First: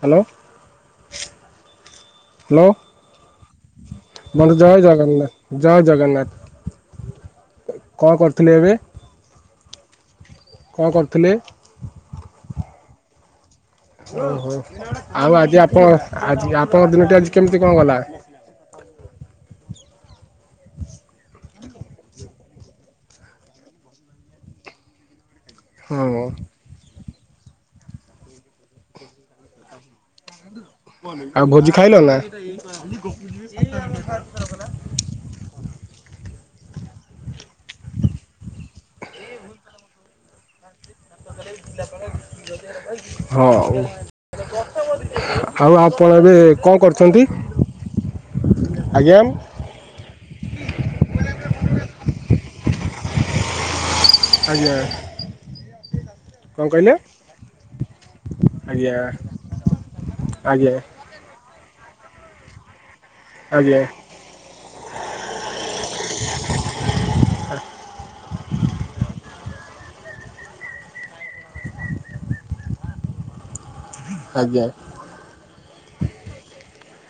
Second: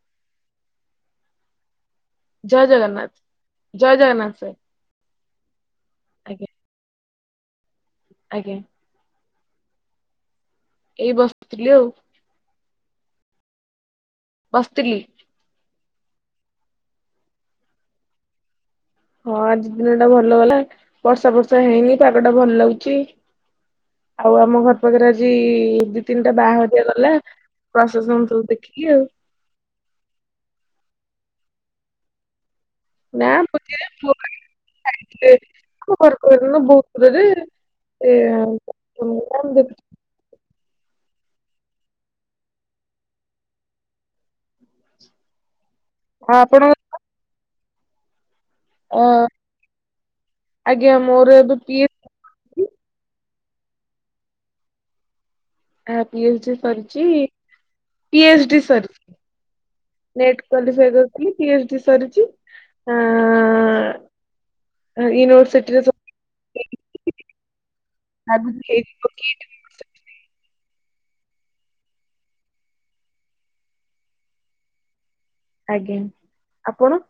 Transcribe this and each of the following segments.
Hello. ଜୟ hello Jagannath ଜୟ Jagannath sir ବନ୍ଦୁ ଜଏ ଜଗନ୍ନା ଜଏ ଆଜ୍ଞା ଜଗନ୍ନାଥ। କଁ କରୁଥିଲେ ଆଜ୍ଞା ଏବେ? କ'ଣ ଏଇ କରୁଥିଲେ ବସିଥିଲି ଆଉ। ଓହୋ ବସିଥିଲି। ଆଉ ଆଜି ଆପଣ ଆଜି ଆପଣଙ୍କ ଦିନଟି ଆଜି କେମିତି କଣ ଗଲା? ହଁ ଆଜି ଦିନ ଟା ଭଲ ଗଲା ବର୍ଷା ଫର୍ଷା ହେଇନି ପାଗ ଟା ଭଲ ଲାଗୁଛି। ଆଉ ଆମ ଘର ପାଖରେ ଆଜି ଏଇ ଦି ହଁ ତିନିଟା ବାହାଘରିଆ ଗଲା ପ୍ରଶସନ ସବୁ ଦେଖିକି ଆଉ। ଆଉ ଭୋଜି ଖାଇଲ ନା? ଖାଇଥିଲେ ଆମ ଘରକୁ ବହୁତ ଦୂରରେ ଏ। ଆମେ ଦେଖୁଛୁ। ହଁ ଆଉ ଆଉ ଆପ ଆପଣ ଏବେ ଆଉ ଆପଣ କଣ କରିଛନ୍ତି? ଅ ଆଜ୍ଞା ମୋର ଏବେ ପିଏ ଆଜ୍ଞା। ଆ ପି ଏଚଡି କ'ଣ କହିଲେ ସରିଛି। ପିଏଚଡି ଆଜ୍ଞା ସାରିଚି ନେଟ ଆଜ୍ଞା କ୍ଵଲିଫାଇ କର ପି ଏଚଡି ସରିଛି ଆ ହାଲୋ। ୟୁନିଭର୍ ସିଟି ରେ ତୋ ଆଗକୁ ଏଇଠି ପକେଇଦେବି। [inaudible] ଆଜ୍ଞା। ଆଜ୍ଞା, ଆପଣ?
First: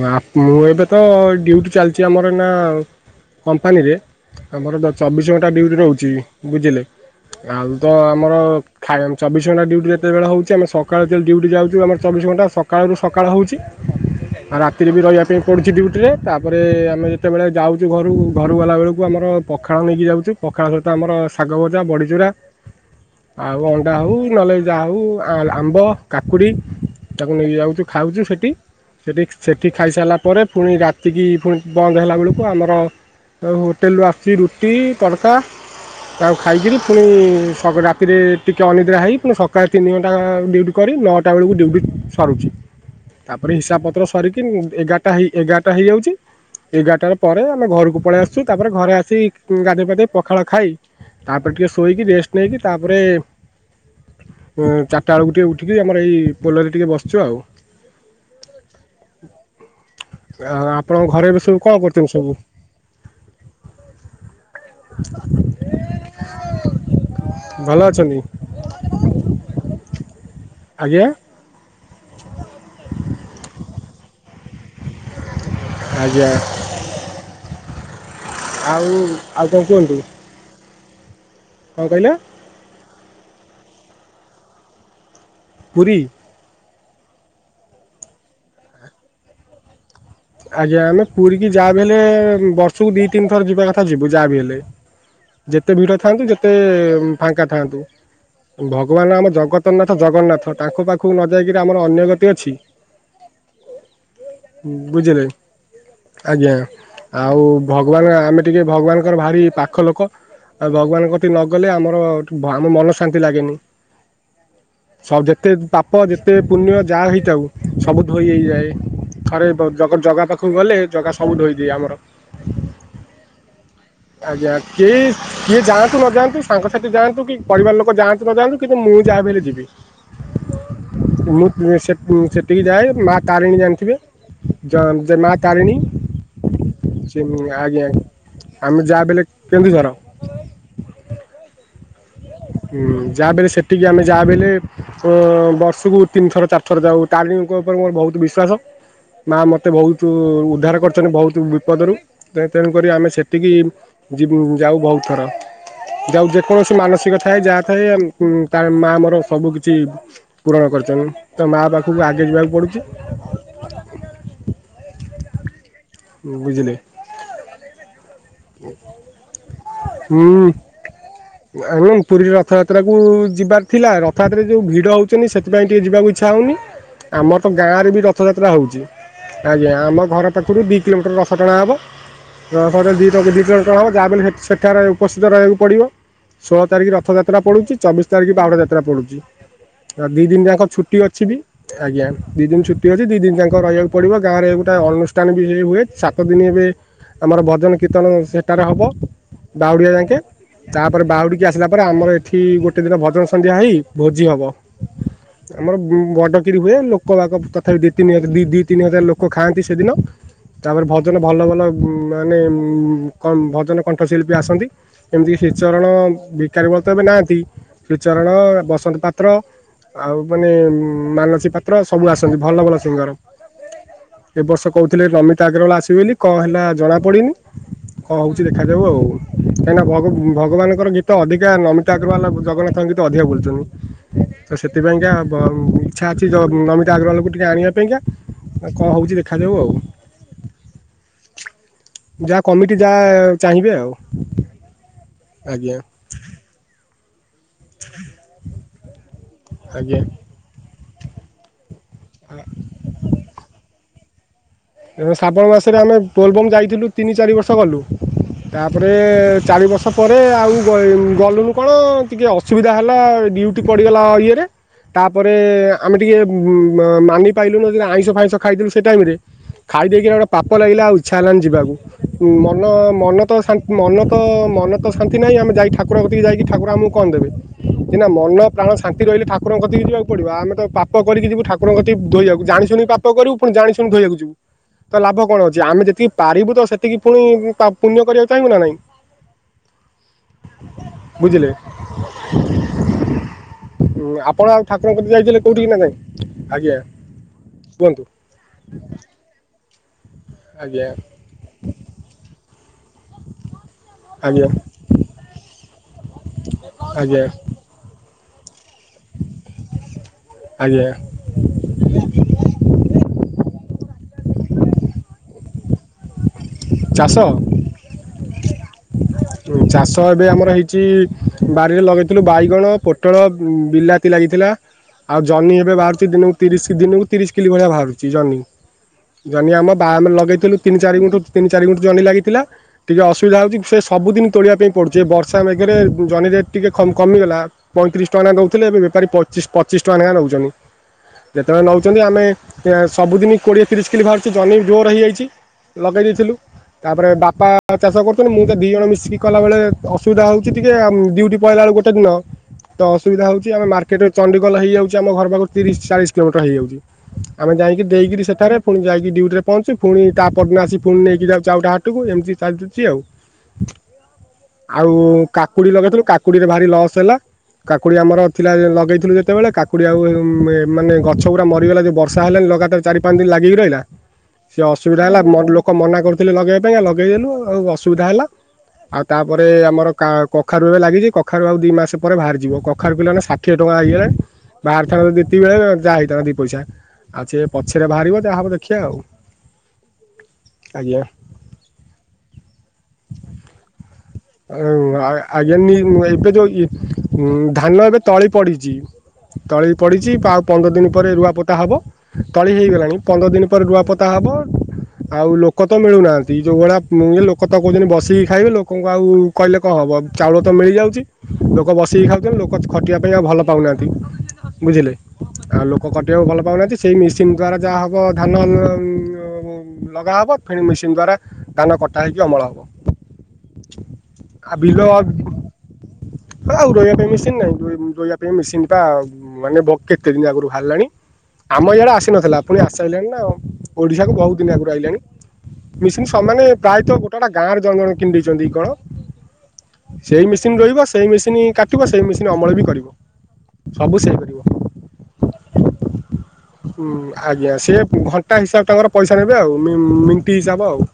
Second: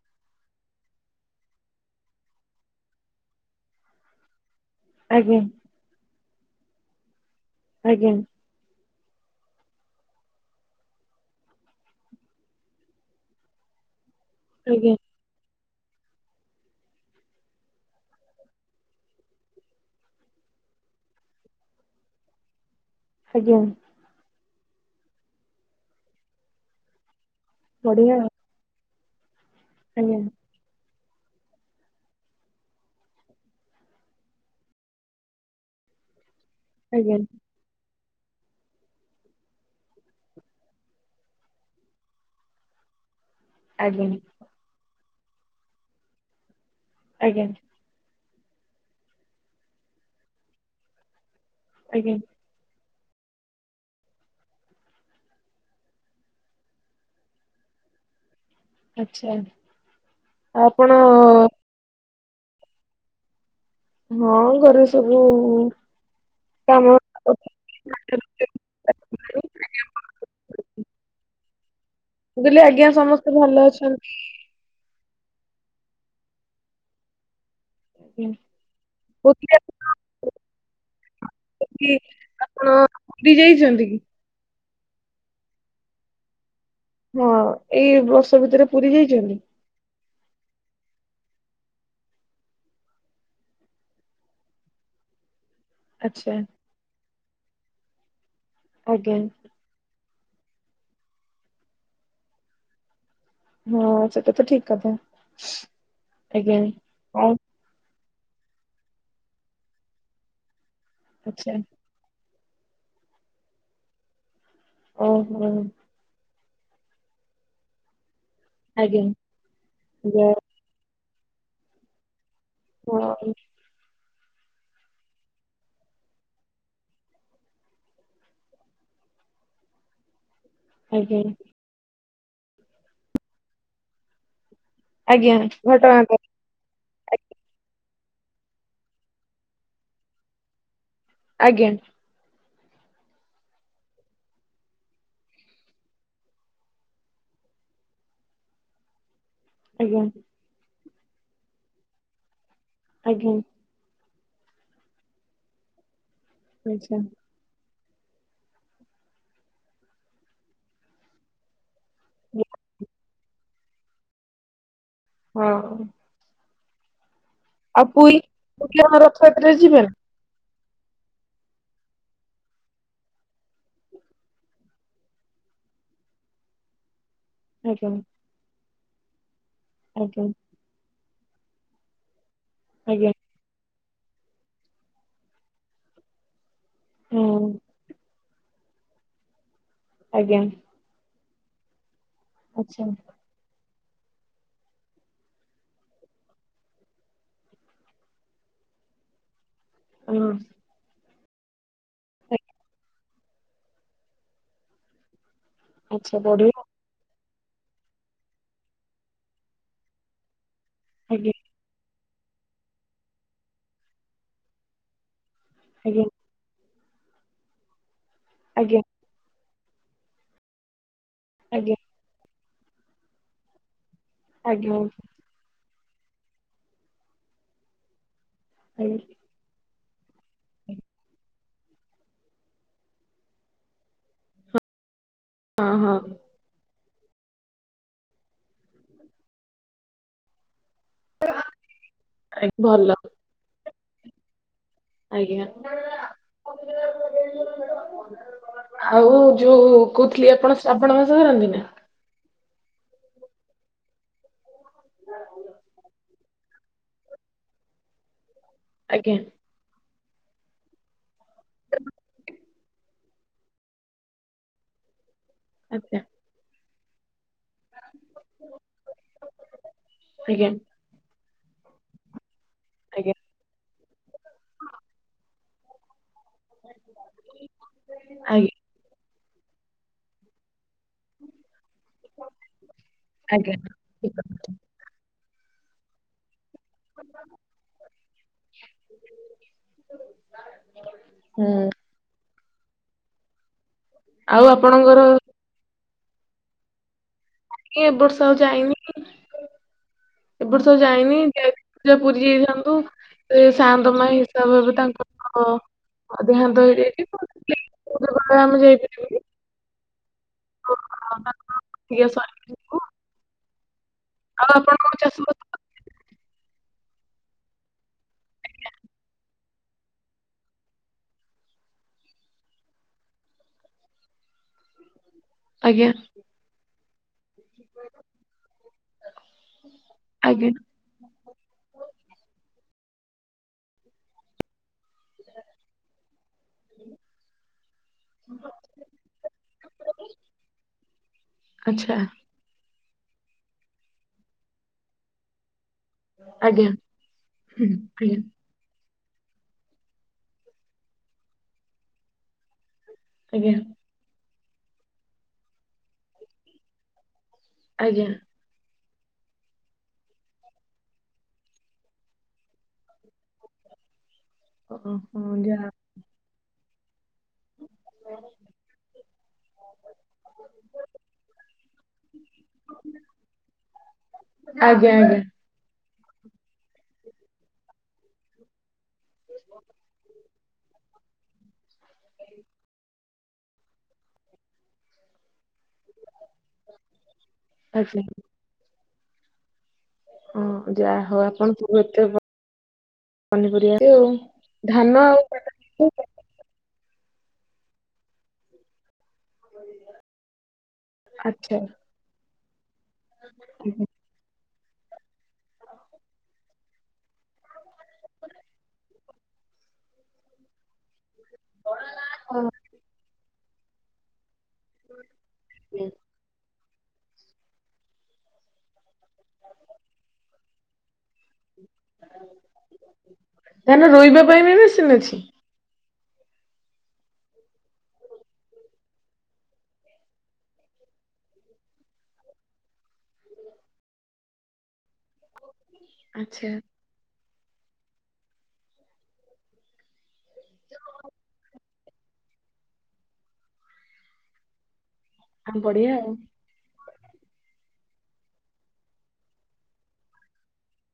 ନାଁ ମୁଁ ଏବେ ତ ଡିୟୁଟି ଚାଲିଛି ଆମର ଏନା ଆଉ। କମ୍ପାନୀ ରେ ଆମର ଦ ଚବିଶ୍ ଆଜ୍ଞା ଘଣ୍ଟା ଡିୟୁଟି ରୋହୁଛି ବୁଝିଲେ। ଆଉ ତ ଆଜ୍ଞା ଆମର ଖୟାମ୍ ଚବିଶ୍ ଘଣ୍ଟା ଡିୟୁଟି ଯେତବେଳେ ହଉଚି ଆମେ ସକାଳେ ଜେତେଲେ ଡିଉଟି ଜାଉଚୁ ଆମର ଚବିଶ ଘଣ୍ଟା ସକାଳରୁ ସକାଳ ହଉଚି। ଆ ରାତିରେ ଆଜ୍ଞା ବି ରହିବା ପାଇଁ ପଡୁଚି ଡିୟୁଟି ରେ ତାପରେ ଆମେ ଯେତେବେଳେ ଯାଉଛୁ ଘରକୁ ଘରକୁ ଗଲାବେଳକୁ ଆମର ପଖାଳ ନେଇକି ଯାଉଛୁ। ପଖାଳ ସହିତ ଆମର ସାଗ ଭଜା, ବଢ଼ି ଚୁରା। ଆଉ ଆଜ୍ଞା ଅଣ୍ଡା ହଉ ନଲେ ଯାଉ ହଉ ଆ ଆମ୍ୱ, କାକୁଡି ତାକୁ ନେଇକି ଯାଉ। ତୁ ବଢିଆ ଖାଉଛୁ ଆଉ ସେଠି। ସେଠି ସେଠି ଖାଇସାରିଲା ଆଜ୍ଞା ପରେ ପୁଣି ରାତିକି ପୁଣି ବନ୍ଦ୍ ହେଲା ବେଳକୁ ଆମର ଆଉ ହୋଟେଲ୍ ରୁ ଆସୁଚି ରୁଟି, ତଡକା ତାକୁ ଖାଇକିରି ପୁଣି ଆଜ୍ଞା ଅଘ ରାତିରେ ଟିକେ ଅନିଦ୍ରା ହେଇ ପୁଣି ସକାଳେ ତିନି ଘଣ୍ଟା ଡିଉଟି କରୀ ନଅଟା ବେଳକୁ ଡିଉଟି ସରୁଚି। ତା ପରେ ହିଶା ଆଜ୍ଞା ସରିକି ଏଗାରଟା ହେଇ ଏଗାରଟା ହେଇଯାଉଛି। ଏଗାରଟା ପରେ ଆଜ୍ଞା ଆମେ ଘରକୁ ପଳେଇ ଆସୁ। ସୁ ତାପରେ ଘରେ ଆସି ଗାଧୋଇ ପାଧୋଇ ପଖାଳ ଖାଇ ତାପରେ ଟିକେ ସୋଇକି ଆଜ୍ଞା ରେଷ୍ଟ ନେଇକି ତାପରେ ଉଁ ଚାଟା ବେଳକୁ ଟିକେ ଉଠିକି ଆମର ଏଇ ପୋଲ ରେ ଟିକେ ବସିଚୁ ଆଉ। ଆଚ୍ଛା ଆ ଆପଣ ଆପଣଙ୍କ ଘରେ ଏବେ ସବୁ କଣ କରୁଛନ୍ତି ସବୁ? ହଁ ଘରେ ସବୁ କାମ ମୁଁ ଭଲ ଅଛନ୍ତି ଆଜ୍ଞା? ମୁ କଲି ଆଜ୍ଞା ସମସ୍ତେ ଭଲ ଅଛନ୍ତି। ଆଜ୍ଞା ଆଉ ଆଉ କହୁଥିଲି କଣ ଆପଣ କୁହନ୍ତୁ? କ'ଣ [unintelligible] କହିଲେ ଆପଣ ପୁରୀ ଯାଇଛନ୍ତି କି? ପୁରୀ? ହଁ ଏଇ ବର୍ଷ ଭିତରେ ପୁରୀ ଯାଇଛନ୍ତି? ଆଜ୍ଞା ଆମେ ପୁରୀ କି ଯାହାବି ହେଲେ ବର୍ଷକୁ ଦି ତିନିଥର ଯିବା କଥା ଯିବୁ ଯା ବିି ହେଲେ। ଯେତେ ଭିଡ଼ ଥାନ୍ତୁ ଆଚ୍ଛା ଯେତେ ଫାଙ୍କା ଥାଆନ୍ତୁ ଆଜ୍ଞା ଭଗବାନ ଆମ ଜଗତ ଜନାଥ ଜଗନ୍ନାଥ ତାଙ୍କ ପାଖକୁ ନ ଯାଇକିରି ଆମର ଅନ୍ୟଗତି ଅଛି। ହଁ ସେଟା ତ ଠିକ। କଥା ବୁଝିଲେ ଆଜ୍ଞା। ଆଉ ଭଗବାନ ଆମେ ଟିକେ ଭଗବାନଙ୍କର ଭାରି ପାଖ ଲୋକ ଆଉ ଭଗବାନଙ୍କ କତିକି ଆଚ୍ଛା ନଗଲେ ଆମ ଆମ ମନ ଶାନ୍ତି ଲାଗେନି ସ ଓହୋ ଯେତେ ପାପ ପାପ ଯେତେ ପୁଣ୍ୟ ଯାହା ହେଇଥାଉ ସବୁ ଧୋଇ ହେଇଯାଏ ଆଜ୍ଞା ଥରେ ଜଗା ଯା ପାଖକୁ ଗଲେ ଜଗା ସବୁ ଧୋଇ ଦିଏ ଆମର। [unintelligible] ଆଜ୍ଞା କିଶ୍ କିଏ ଯାଆନ୍ତୁ ନ ଯାଆନ୍ତୁ ସାଙ୍ଗସାଥି ଯାଆନ୍ତୁ କି ପରିବାର ଲୋକ ଯାଆନ୍ତୁ ନ ଯାଆନ୍ତୁ କିନ୍ତୁ ମୁଁ ଯାହାଭି ହେଲେ ଯିବି। ଆଜ୍ଞା। ମୁଁ ସେଠିକି ଯାଏ ମା ତାରିଣୀ ଜାଣିଥିବେ ଜୟ-ଜୟ ମା ଆଜ୍ଞା ତାରିଣୀ। ଘଟଗାଁ କେନ୍ଦୁଝର। ଆଜ୍ଞା। ଯାହା ବି ହେଲେ ସେଠିକି ତାହାହେଲେ ଓ ବର୍ଷକୁ ତାରିଣୀଙ୍କ ଉପରେ ବହୁତ ବିଶ୍ବାସ ମା ମତେ ଆଜ୍ଞା ବହୁତ୍ ଉଦ୍ଧାର କରିଛନ୍ତି ବହୁତ୍ ବିପଦରୁ ଆଜ୍ଞା ଯିବୁ ଯାଉ ବହୁତ୍ ଥର ଯାଉ ଯେ କୌଣସି ମାନ ଆଚ୍ଛା ଥାଏ ଯାହା ଥାଏ ମା ମୋର ସବୁ କିଛି ପୂରଣ କରିଛନ୍ତି। ତ ମା ପାଖକୁ ଆଗେ ଯିବାକୁ ପଡୁଛି। ହଁ। ଉଁ ବୁଝିଲେ? ଆଉ ପୁରୀ କଣ ରଥଯାତ୍ରରେ ଯିବେ ନା? ହୁଁ। ଆ ପୁରୀରେ ରଥଯାତ୍ରାକୁ ଯିବାର ଥିଲା ରଥଯାତ୍ରାରେ ଯେଉଁ ଭିଡ଼ ହେଉଛନ୍ତି ସେଥିପାଇଁ ଟିକେ ଯିବାକୁ ଇଚ୍ଛା ହେଉନି। ଆମର ତ ଗାଁ ଆଜ୍ଞା ରେ ବି ରଥଯାତ୍ରା ହଉଛି ଆଜ୍ଞା ଆମ ଆଜ୍ଞା ଘର ପାଖରୁ କିଲୋମିଟର ଦଶ ଟଙ୍କା ହେବ ଦଶଟରେ ଦିଇ ଆଜ୍ଞା ଦବ ଯାହା ସେଠାରେ ଉପସ୍ଥିତ ରହକୁ ପଡିବ ଷୋହଳ ତାରିଖ ରଥଯାତ୍ରା ହଁ ପଡୁଛି ଚବିଶ ତାରିଖି ବାହୁଡା ଯାତ୍ରା ପଡୁଛି ଆଉ ଦି ଆଜ୍ଞା ଦିନ ଯାକ ଛୁଟି ଅଛି ବି ଆଜ୍ଞା। ଦଇ ଦିନ ଆଚ୍ଛା ଛୁଟି ଅଛି ଦୁଇ ଦିନ ଯାକ ପଡ଼ିବ ଗାଁରେ ଗୋଟେ ଅନୁଷ୍ଠାନ ବି ହୁଏ ସାତ ଦିନ ଏବେ ଆମର ଭଜନ କୀର୍ତ୍ତନ ସେଠାରେ ହେବ ଦାଉଡ଼ିଆ ହଁ ଯାକେ। ତାପରେ ବାହୁଡ଼ିକି ଆସିଲା ପରେ ଆମର ଏଠି ଗୋଟେ ଦିନ ଭଜନ ସନ୍ଧ୍ୟା ହେଇ ଭୋଜି ହବ। ଆମର ଆଚ୍ଛା ବଡ କିିରି ବଢିଆ ହୁଏ ଲୋକଙ୍କ ତଥାପି ଦି ତିନି ହଜାର ଦି ଦି ତିନି ହଜାର ଲୋକ ଖାଆନ୍ତି ସେଦିନ ତାପରେ ଭଜନ ଆଜ୍ଞା ଭଲ ଭଲ ମାନେ ଭଜନ କଣ୍ଠ ଶିଳ୍ପୀ ଆସନ୍ତି। ଏମିତି ଶ୍ରୀ ଚରଣ ଆଜ୍ଞା ବିକାରୀ ବଳତ ଏବେ ନାହାନ୍ତି ଶ୍ରୀ ଚରଣ ଆଜ୍ଞା ବସନ୍ତ ପାତ [unintelligible] ଆଜ୍ଞା ସବୁ ଆସନ୍ତି ଭଲ ଭଲ ସିଙ୍ଗର ଏ ବର୍ଷ ଆଜ୍ଞା କହୁଥିଲେ ରମିତ ଅଗ୍ରୱାଲ ଆସିବେ ବୋଲି କଣ ହେଲା ଜଣାପଡ଼ିନି କଣ ହେଉଛି ଦେଖାଯାଉ ଆଉ ଆଜ୍ଞା କାହିଁକ ନା ଭଗବାନଙ୍କର ଗୀତ ଅଧିକା ନମିତା ଅଗ୍ରୱାଲ ଆଉ ଜଗନ୍ନାଥଙ୍କ ଗୀତ ଅଧିକା ବୁଲୁଛନ୍ତି। ତ ସେଥିପାଇଁକା ହଁ ହଁ ଇଚ୍ଛା ଅଛି ଜଗ୍ରହଲକୁ ଟିକି ଆଣିବା ପାଇଁକା କଣ ହେଉଛି ଦେଖାଯାଉ ଆଉ? [inaudible] ଯାହା ଆଜ୍ଞା, କମିଟି ଭଲ ଯାହା ଚାହିଁବେ ଆଉ। ଆଜ୍ଞା। ଆଉ ଯୋଉ ଆଜ୍ଞା କହୁଥିଲି ଆପଣ ଆପଣଙ୍କ ସହରନ୍ତି ନା? ଆମେ ଶ୍ରାବଣ ମାସରେ ଆମେ ପୋଲଭଙ୍ଗ ଯାଇଥିଲୁ ତିନି ଚାରି ବର୍ଷ ଗଲୁ ତାପରେ ଆଜ୍ଞା ଚାରି ବର୍ଷ ତାପରେ ଆଉ ଗଲୁନୁ କଣ ଟିକେ ଅସୁବିଧା ହେଲା। ଡ୍ୟୁଟି ପଡ଼ିଗଲା ଇଏରେ। ତାପରେ, ଆମେ ଆଚ୍ଛା ଟିକେ ମାନି ପାଇଲୁନୁ ଆଇଁଷ ଫାଇଁଷ ଖାଇଦଲୁ ସେ ଟାଇମ ରେ। ଖାଇ ଦେଇକିରି ଗୋଟେ ଆଜ୍ଞା ପାପ ଲାଗିଲା ଆଉ ଇଚ୍ଛା ହେଲାନି ଯିବାକୁ ମନ ଆଜ୍ଞା ମନ ତ ମନ ତ ମନ ତ ଶାନ୍ତି ନାହିଁ ଆମେ ଯାଇ ଠାକୁର କତିକି ଯାଇକି ଠାକୁର ଆମକୁ କଣ ଦେବେ, ସିନା ମନ ଆଜ୍ଞା ପ୍ରାଣ ଶାନ୍ତି ରହିଲେ ଠାକୁରଙ୍କ କତିକି ଯିବାକୁ ପଡିବ ଆମେ ତପ ପାପ କରିକି ଯିବୁ ଠାକୁରଙ୍କକତିକି ଧୋଇକୁ, ଜାଣିୁିକିପ ଆଜ୍ଞା କରିବୁଣି ଶୁ ଠିକ୍ ଧୋଇଆକୁ ଯିବୁ। କଥା। ତ ଲାଭ କଣ ଅଛି ଆମେ ଯେତିକି ପାରିବୁ ତ ସେ [inaudible] ପୁଣି ପୁଣ୍ୟ କରିବାକୁ ଚାହିଁବୁ ନା ନାଇଁ। ହୁଁ ବୁଝିଲେ। [unintelligible] ଆପଣ ଆଉ ଠାକୁରଙ୍କ କତିକୁ ଯାଇଥିଲେ କୋଉଠି କି ନାଇଁ। ଆଜ୍ଞା। କି ଏବ କୁହନ୍ତୁ ବର୍ଷ ଆଉ ଯାଇନି। ଏବର୍ଷ ଆଜ୍ଞା ଯାଇନି ଯାଇିଥିଲେ ଯାହା ପୁରୀ ଯାଇଥାଆନ୍ତୁ। ସେ ଶାନ୍ତ ମା ଆଜ୍ଞା ହିସାବ ହେବେ ତାଙ୍କର ଦେହାନ୍ତ ହେଇଯାଇ ତ [inaudible] ଆଜ୍ଞା [inaudible] ଯାଇପାରିବୁନି। ଆଜ୍ଞା। [inaudible] ଆଉ ଆପଣ କଣ ଚାଷ ଚାଷ। ଚାଷ ଏବେ ଆମର ହେଇଛି ବାରିରେ ଲଗାଇଥିଲୁ ବାଇଗଣ ପୋଟଳ ବିଲାତି ଲାଗିଥିଲା। ଆଉ ଜହ୍ନି ଏବେ ଆଜ୍ଞା ବାହାରୁଛି ଦିନକୁ ତିରିଶ ଦିନକୁ ତିରିଶ କିଲୋ ଭଳିଆ ବାହାରୁଛି ଜହ୍ନି ଜହ୍ନି ଆମ ବାମ ରେ ଆଜ୍ଞା ଲଗେଇଥିଲୁ। ତିନି ଚାରିଗୁଣ୍ଟୁ ତିିନି ଚାରିଗୁଣ୍ଟୁ ଜହ୍ନି ଲାଗିଥିଲା ଟିକେ ଅସୁବିଧା ହଉଛି ସେ ସବୁିନ ତୋଳିବା ପାଇଁ। ପଡ଼ୁଛି ବର୍ଷା ମେଗରେ ଜହନି ରେଟ୍ ଟିକେ କମିଗଲା। ପଇଁତିରିଶ ଟଙ୍କା ଲେଖେ ଦେଉଥିଲେ, ଏବେ ବେପାରୀ ପଚିଶ ପଚିଶ ଟଙ୍କା ଲେଖେ ନେଉଛନ୍ତି ଯେତେବେଳେ ଆଚ୍ଛା ନେଉଛନ୍ତି ଆମେ ସେ ସବୁଦିନି କୋଡିଏ ତିରିଶ କିଲି ବାହାରୁଛି ଜହ୍ନି ବି ଜୋର ହେଇଯାଇଛି। ଲଗେଇ ଦେଇଥିଲୁ ଆଜ୍ଞା ତାପରେ ବାପା ଚାଷ ହୁଁ ଆଜ୍ଞା କରୁଥିଲେ ମୁଁ ଦି ଜଣ ମିଶିକି କଲାବେଳେ ଅସୁବିଧା ହଉଛି ଟିକେ ଡିଉଟି ପଳେଇଲା ବେଳକୁ ଗୋଟ ଦିନ ତ। ଅସୁବିଧା ହଉଛି ଆଜ୍ଞା ଆମ ମାର୍କଟ ଚଣ୍ଡିଖୋଲ ହେଇଯାଉଛି ଆମ ଘର ପାଖରୁ ତିରିଶ ଚାଳିଶ କିଲୋମିଟର ହେଇଯାଉଛି। ଆମେ ଯାଇକି ଆଜ୍ଞା ଦେଇକିରି ସେଠାରେ ପୁଣି ଯାଇକି ଡିୁଟିରେ ପହଞ୍ଚୁ ପୁଣି ତାପର ଦିନ ଆସିକି ପୁଣି ନେଇକି ଯାଉଛି ଆଉ ଗୋଟେ ହାଟକୁ ଏମିତି ଚାଲିୁଛି ଆଉ। ଆଉ ଓହୋ ଯାହା କାକୁଡି ଲଗେଇଥିଲୁ କାକୁଡିରେ ଭାରି ଲସ୍ ହେଲା। କାକୁଡି ଆମର ଥିଲା ଲଗେଇଥିଲୁ ଯେତେବେଳେ କାକୁଡି ଆଉ ମାନେ ଗଛ ପୁରା ମରିଗଲା ଯଉ ବର୍ଷା ହେଲାଣି ଲଗାତାର। ଚାରି ପାଞ୍ଚ ଦିନ ଲାଗିକି ରହିଲା ଆଜ୍ଞା ଅସୁବିଧା ଆଜ୍ଞା ହେଲା ମ କ ମନା କରୁଥିଲେ ଲଗେଇବା ପାଇଁ ଆଉ ଲଗେଇ ଦେଲୁ ଆଉ ଅସୁବିଧା ହେଲା। ଆଉ ତାପରେ ଆମର କଖାରୁ ଏବେ ଲାଗିଛି କଖାରୁ ଆଉ ଦି ମାସ ପରେ ବାହାରିଯିବ କଖାରୁ କି ଲାେ ସାତ ଷାଠିଏ ଟଙ୍କା ହେଇଗଲାଣି ବାହାରି ଥାନ ଯଦି ଏତିକି ବେଳେ ଯାହା ହୋଇଥାନ୍ତା ଦିଇ ପଇସା ଆଉ ସେଏ ପଛରେ ଆଜ୍ଞା ବାହାରିବ ଯାହାହବ ଦେଖିବା ଆଉ। ହଁ ଆଜ୍ଞା ଯାହଉ ଆପଣ ସବୁ ଏତେ ପନିପରିବା ଆଉ। [inaudible] ଧାନ ଆଉ କାଟା ଏବେ ଯୋଉ ଧାନ ଏବେ ତଳି ପଡିଛି। ତଳି ପଡିଛି ଆଉ ପନ୍ଦର ଦିନ ପରେ ରୁଆ ପୋତା ଆଚ୍ଛା ହବ ତଳି ହେଇଗଲାଣି ପନ୍ଦର ଦିନ ପରେ ରୁଆ ପୋତା ହବ। ପୋତା ହବ ଆଉ ଲୋକ ତ ମିଳୁନାହାନ୍ତି ଯୋଉ ଭଳିଆ ଇଏ ଲୋକ ତ କୋଉଛନ୍ତି ବସିକି ଖାଇବେ ଲୋକ ତାଙ୍କୁ ଆଉ କହିଲେ କଣ ହେବ ଚାଉଳ ତ ମିଳିଯାଉଛି ଲୋକ ବସିକି ଖାଉଛନ୍ତି ଲୋକ ଖଟିବା ପାଇଁ ଆଉ ଭଲ ପାଉନାହାନ୍ତି ବୁଝିଲେ ଆଉ ଲୋକ ଖଟିବାକୁ ଭଲ ପାଉନାହାନ୍ତି। ସେହି ମେସିନ୍ ଦ୍ବାରା ଯାହା ହବ ଧାନ ଲଗାହବ ଫେଣି ମେସିନ୍ ଦ୍ବାରା ଧାନ କଟା ହେଇକି ଅମଳ ହବ। ଧାନ ରୋଇବା ପାଇଁ ବି ଆ ବିଲ ମେସିନ୍ ଅଛି? ଆଉ ରହିବା ପାଇଁ ମେସିନ ନାହିଁ ରହିବା ପାଇଁ ମେସିନ୍ ପା ମାନେ ବ କେତେ ଦିନ ଆଗରୁ ବାହାରିଲାଣି। ଆମ ଇଆଡେ ଆସିନଥିଲା ପୁଣି ଆସି ଆଇିଲାଣି ନା ଆଉ ଓଡିଶା କୁ ବହୁତ ଦିନ ଆଗରୁ ଆସିଲାଣି। ମିଶନ ସମାନେ ଆଚ୍ଛା ପ୍ରାୟତଃ ଗୋଟା ଗୋଟା ଗାଁ ରେ ଜଣେ ଜଣେ କିଣି ଦେଇଛନ୍ତି କଣ। ସେଇ ମେସିନ ରୋଇବ ସେଇ ମେସିନ କାଟିବ ସେଇ ମେସିନ ଅମଳ ବି କରିବ। ସବୁ ସେଇ କରିବ। ଆଃ ବଢିଆ ଆଉ। ହୁଁ ଆଜ୍ଞା ସେ ଘଣ୍ଟା ହିସାବ ତାଙ୍କର ପଇସା ନେବେ ଆଉ ମିନିଟ ହିସାବ ଆଉ।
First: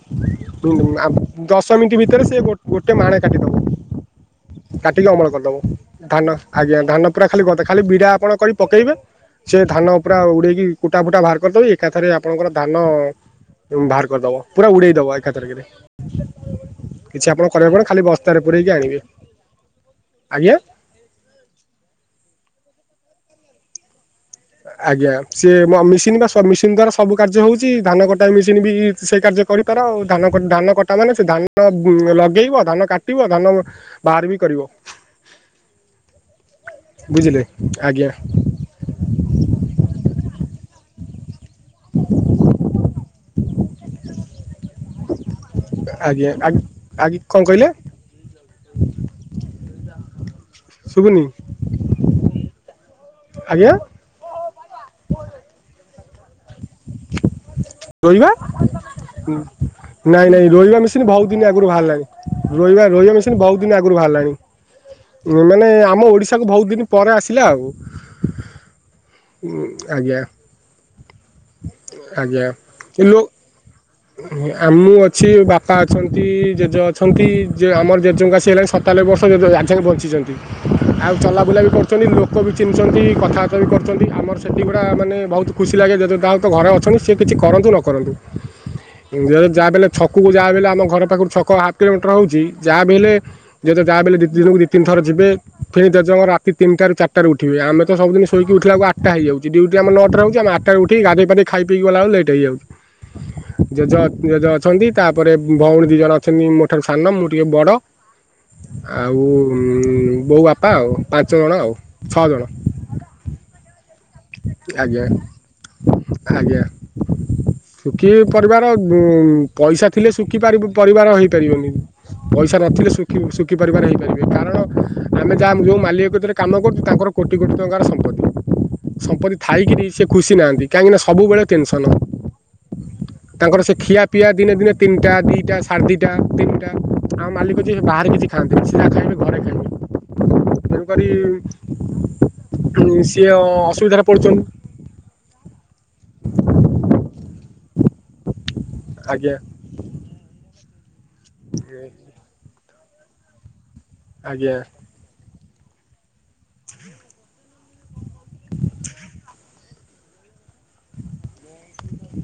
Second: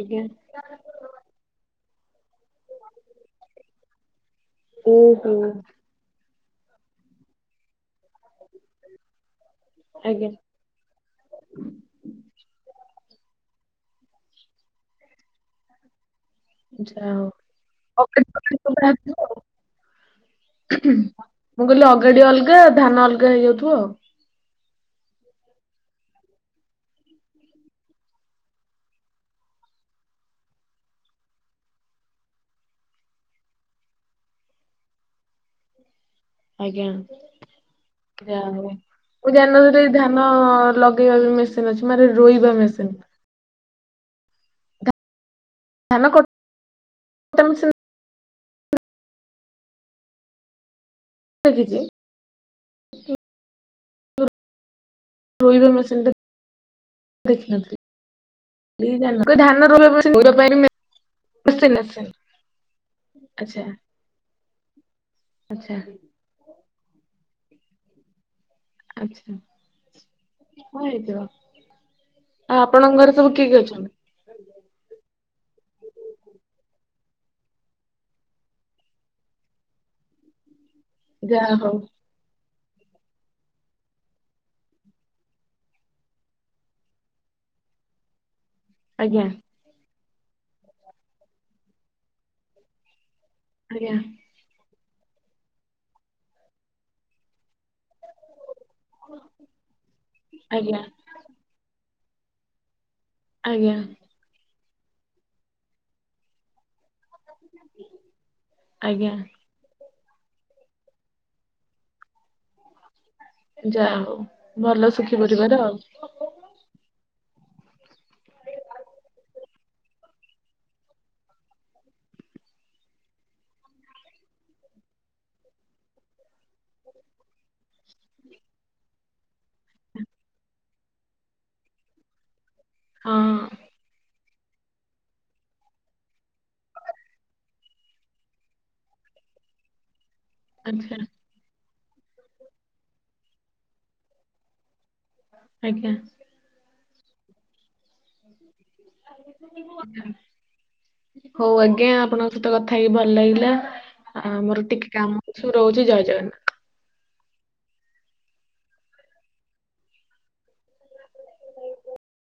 ଆଜ୍ଞା। ହୁଁ ଆ ଦଶ ମିନିଟ୍ ଭିତରେ ସେ ଗୋ ଗୋଟେ ମାଣେ କାଟିଦବ, କାଟିକି ଅମଳ ଓହୋ କରିଦବ। ଧାନ ଆଜ୍ଞା ଧାନ ପୁରା ଖାଲି ଗଦା ଖାଲି ବିଡା ଆପଣ କରି ପକେଇବେ ସେ ଧାନ ପୁରା ଆଜ୍ଞା ଉଡେଇକି କୁଟା ଫୁଟା ବାହାର କରିଦେଇ ଏକାଥରେ ଆପଣଙ୍କର ଧାନ ବାହାର କରିଦବ ପୁରା ଉଡେଇଦବ ଏକାଥରକରେ। ଯାହା ହଉ। କିଛି ଆପଣ କରିବେ କଣ ଖାଲି ଅଗାଡି ବସ୍ତାରେ ଫଗାଡି ସବୁ ପୁରେଇକି ଆଣିବେ। ବାହାରିଥିବ ଆଉ ଆଜ୍ଞା ମୁଁ କହିଲି ଅଗାଡି ଅଲଗା ଧାନ ଅଲଗା ହେଇଯାଉଥିବ ଆଉ। ଆଜ୍ଞା ସେ ମି଼ସିନ ବା ମି଼ସିନ ଦ୍ଵାରା ସବୁ କାର୍ଯ୍ୟ ହଉଛି ଧାନ କଟା ମେସିନ ବି ସେ କାର୍ଯ୍ୟ କରିପାର ଆଉ ଧ ଧାନ କଟା ମାନେ ସେ ଧାନ ଲଗେଇବ ଧାନ କାଟିବ ଧାନ ବାହାରବି କରିବ। ଆଜ୍ଞା ବୁଝିଲେ, ଆଜ୍ଞା। ମୁଁ ଜାଣିନଥିଲି ଧାନ ଲଗେଇବା ମେସିନ ଅଛି ମାନେ ରୋଇବା ମେସିନ୍। ଧାନ ଆଜ୍ଞା। ଆ ଆ କଣ କଟା କହିଲେ? ମେସିନ୍ ଶୁବୁନି। [unintelligible] ଆଜ୍ଞା ରୋଇବା ମେସିନ୍ ଟେ ଦେଖିନଥିଲି। ରହିବା। କି ଧାନ ଲୋକ ଧାନ ରୁଇ ନାଇଁ ନାଇଁ ରୋଇବ ମେସିନ୍ ବହୁତ ଦିନ ଆଗରୁ ଅଛି। ବାହାରିଲାଣି ରୋଇବା ରୋଇବା ମେସିନ ବହୁତ ଆଚ୍ଛା ଦିନ ଆଗରୁ ବାହାରିଲାଣି। ମାନେ ଆଚ୍ଛା। ଆମ ଓଡିଶାକୁ ବହୁତ ଦିନି ପରେ ଆସିଲା ଆଉ। ଆଛା ଆଜ୍ଞା କଣ ହେଇଥିବ? ଆପଣଙ୍କ ଘରେ ସବୁ କିଏ କିଏ ଅଛନ୍ତି? ଆ ମୁଁ ଅଛି ବାପା ଅଛନ୍ତି ଜେଜେ ଅଛନ୍ତି ଆମର ଜେଜେଙ୍କ ଆସି ହେଲାଣି ସତାନବେ ବର୍ଷ [unintelligible] ଆଜିଯାକେ ବଞ୍ଚିଛନ୍ତି ଆଉ ଯାହା ଚଲାବୁଲା ବି ହଉ କରୁଛନ୍ତି ଲୋ ଲୋକ ବି ଚିହ୍ନିଛନ୍ତି କଥାବାର୍ତା ବି କରୁଛନ୍ତି ଆମର ସେଠି ଗୁଡ଼ା ମାନେ ବହୁତ ଖୁସି ଲାଗେ ଜେଜେ ଯାହା ହଉ ତ ଘରେ ଅଛନ୍ତି। ସେ କିଛି କରନ୍ତୁ ନ କରନ୍ତୁ ଆଜ୍ଞା ଉଁ ଯାହାବି ହେଲେ ଛକକୁ ଯାହା ବି ହେଲେ ଆମ ଘର ପାଖରୁ ଛକ ହାଫ୍ କିଲୋମିଟର ହଉଛି ଯାହା ବି ହେଲେ ଜେଜେ ଆଜ୍ଞା ଯାହା ବି ହେଲେ ଦିନକୁ ଦି ତିିନି ଥର ଯିବେ ପୁଣି ଜେଜେଙ୍କ ରାତିି ତିନି ଟାରୁ ଚାରି ଟାରୁ ଉଠିବେ। ଆମେ ତ ସବୁଦିନ ଶୋଇକି ଉଠିଲା ବେଳକୁ ଆ ଆଟା ହେଇଯାଉଛି। ଡିଉଟି ଆମ ନଟାରେ ହଉଚି ଆମେ ଆଜ୍ଞା ଆଠଟାରୁ ଉଠି ଗାଧେଇ ପାଦେଇ ଖାଇ ପିଇ ଗଲା ବେଳକୁ ଲେଟ ହେଇଯାଉଛି। ଆଜ୍ଞା ଜେଜ ଜେଜ ଅଛନ୍ତି ତାପରେ ଭଉଣୀ ଦି ଜଣ ଅଛନ୍ତି ମୋ ଠାରୁ ସାନ ମୁଁ ଟିକେ ବଡ଼ ଆଜ୍ଞା ଆଉ ବୋଉ ବାପା ଆଉ ପାଞ୍ଚ ଜଣ ଆଉ ଛଅ ଜଣ। ଯା ହଉ ଭଲ ଆଜ୍ଞା ଶୁଖିପରିବାର ଆଉ। ଆଜ୍ଞା। ଶୁଖି ପରିବାର ଉ ପଇସା ଥିଲେ ଶୁଖି ପା ପରିବାର ହେଇପାରିବନି। ପଇସା ନଥିଲେ ଶୁଖି ଶୁଖିପାରିବାର ହେଇପାରିବେ କାରଣ ଆମେ ଯାହା ଯୋଉ ମାଲିକ କତିରେ କାମ କରୁଛୁ ତାଙ୍କର କୋଟି କୋଟି ଟଙ୍କାର ସମ୍ପତ୍ତି। ସମ୍ପତ୍ତି ଥାଇକିବି ସେ ଖୁସି ନାହାନ୍ତି କାହିଁକିନା ସବୁବେଳେ ଟେନସନ। ହଁ ତାଙ୍କର ସେ ଖିଆ ପିଆ ଦିନ ଦିନେ ତିନିଟା ଦିଇଟା ସାଢ଼େ ଦୁଇଟା ତିନିଟା ଆମ ମାଲିକ ଯିଏ ବାହାରେ କିଛି ଖାଆନ୍ତି ଚିରା ଖାଇବି ଘରେ ଖାଇବି। ତେଣୁ ଆଚ୍ଛା କରି ସିଏ ଅସୁବିଧାରେ ପଡୁଛନ୍ତି। ଆଜ୍ଞା। ଆଜ୍ଞା ହଉ ଆଜ୍ଞା ଆପଣ ତ କଥା ହେଇକି ଭଲ ଲାଗିଲା ଆ ଆଜ୍ଞା। ମୋର ଟିକେ କାମ ଅଛି ମୁଁ ରହୁଛି ଜୟ ଜଗନ୍ନାଥ। [inaudible]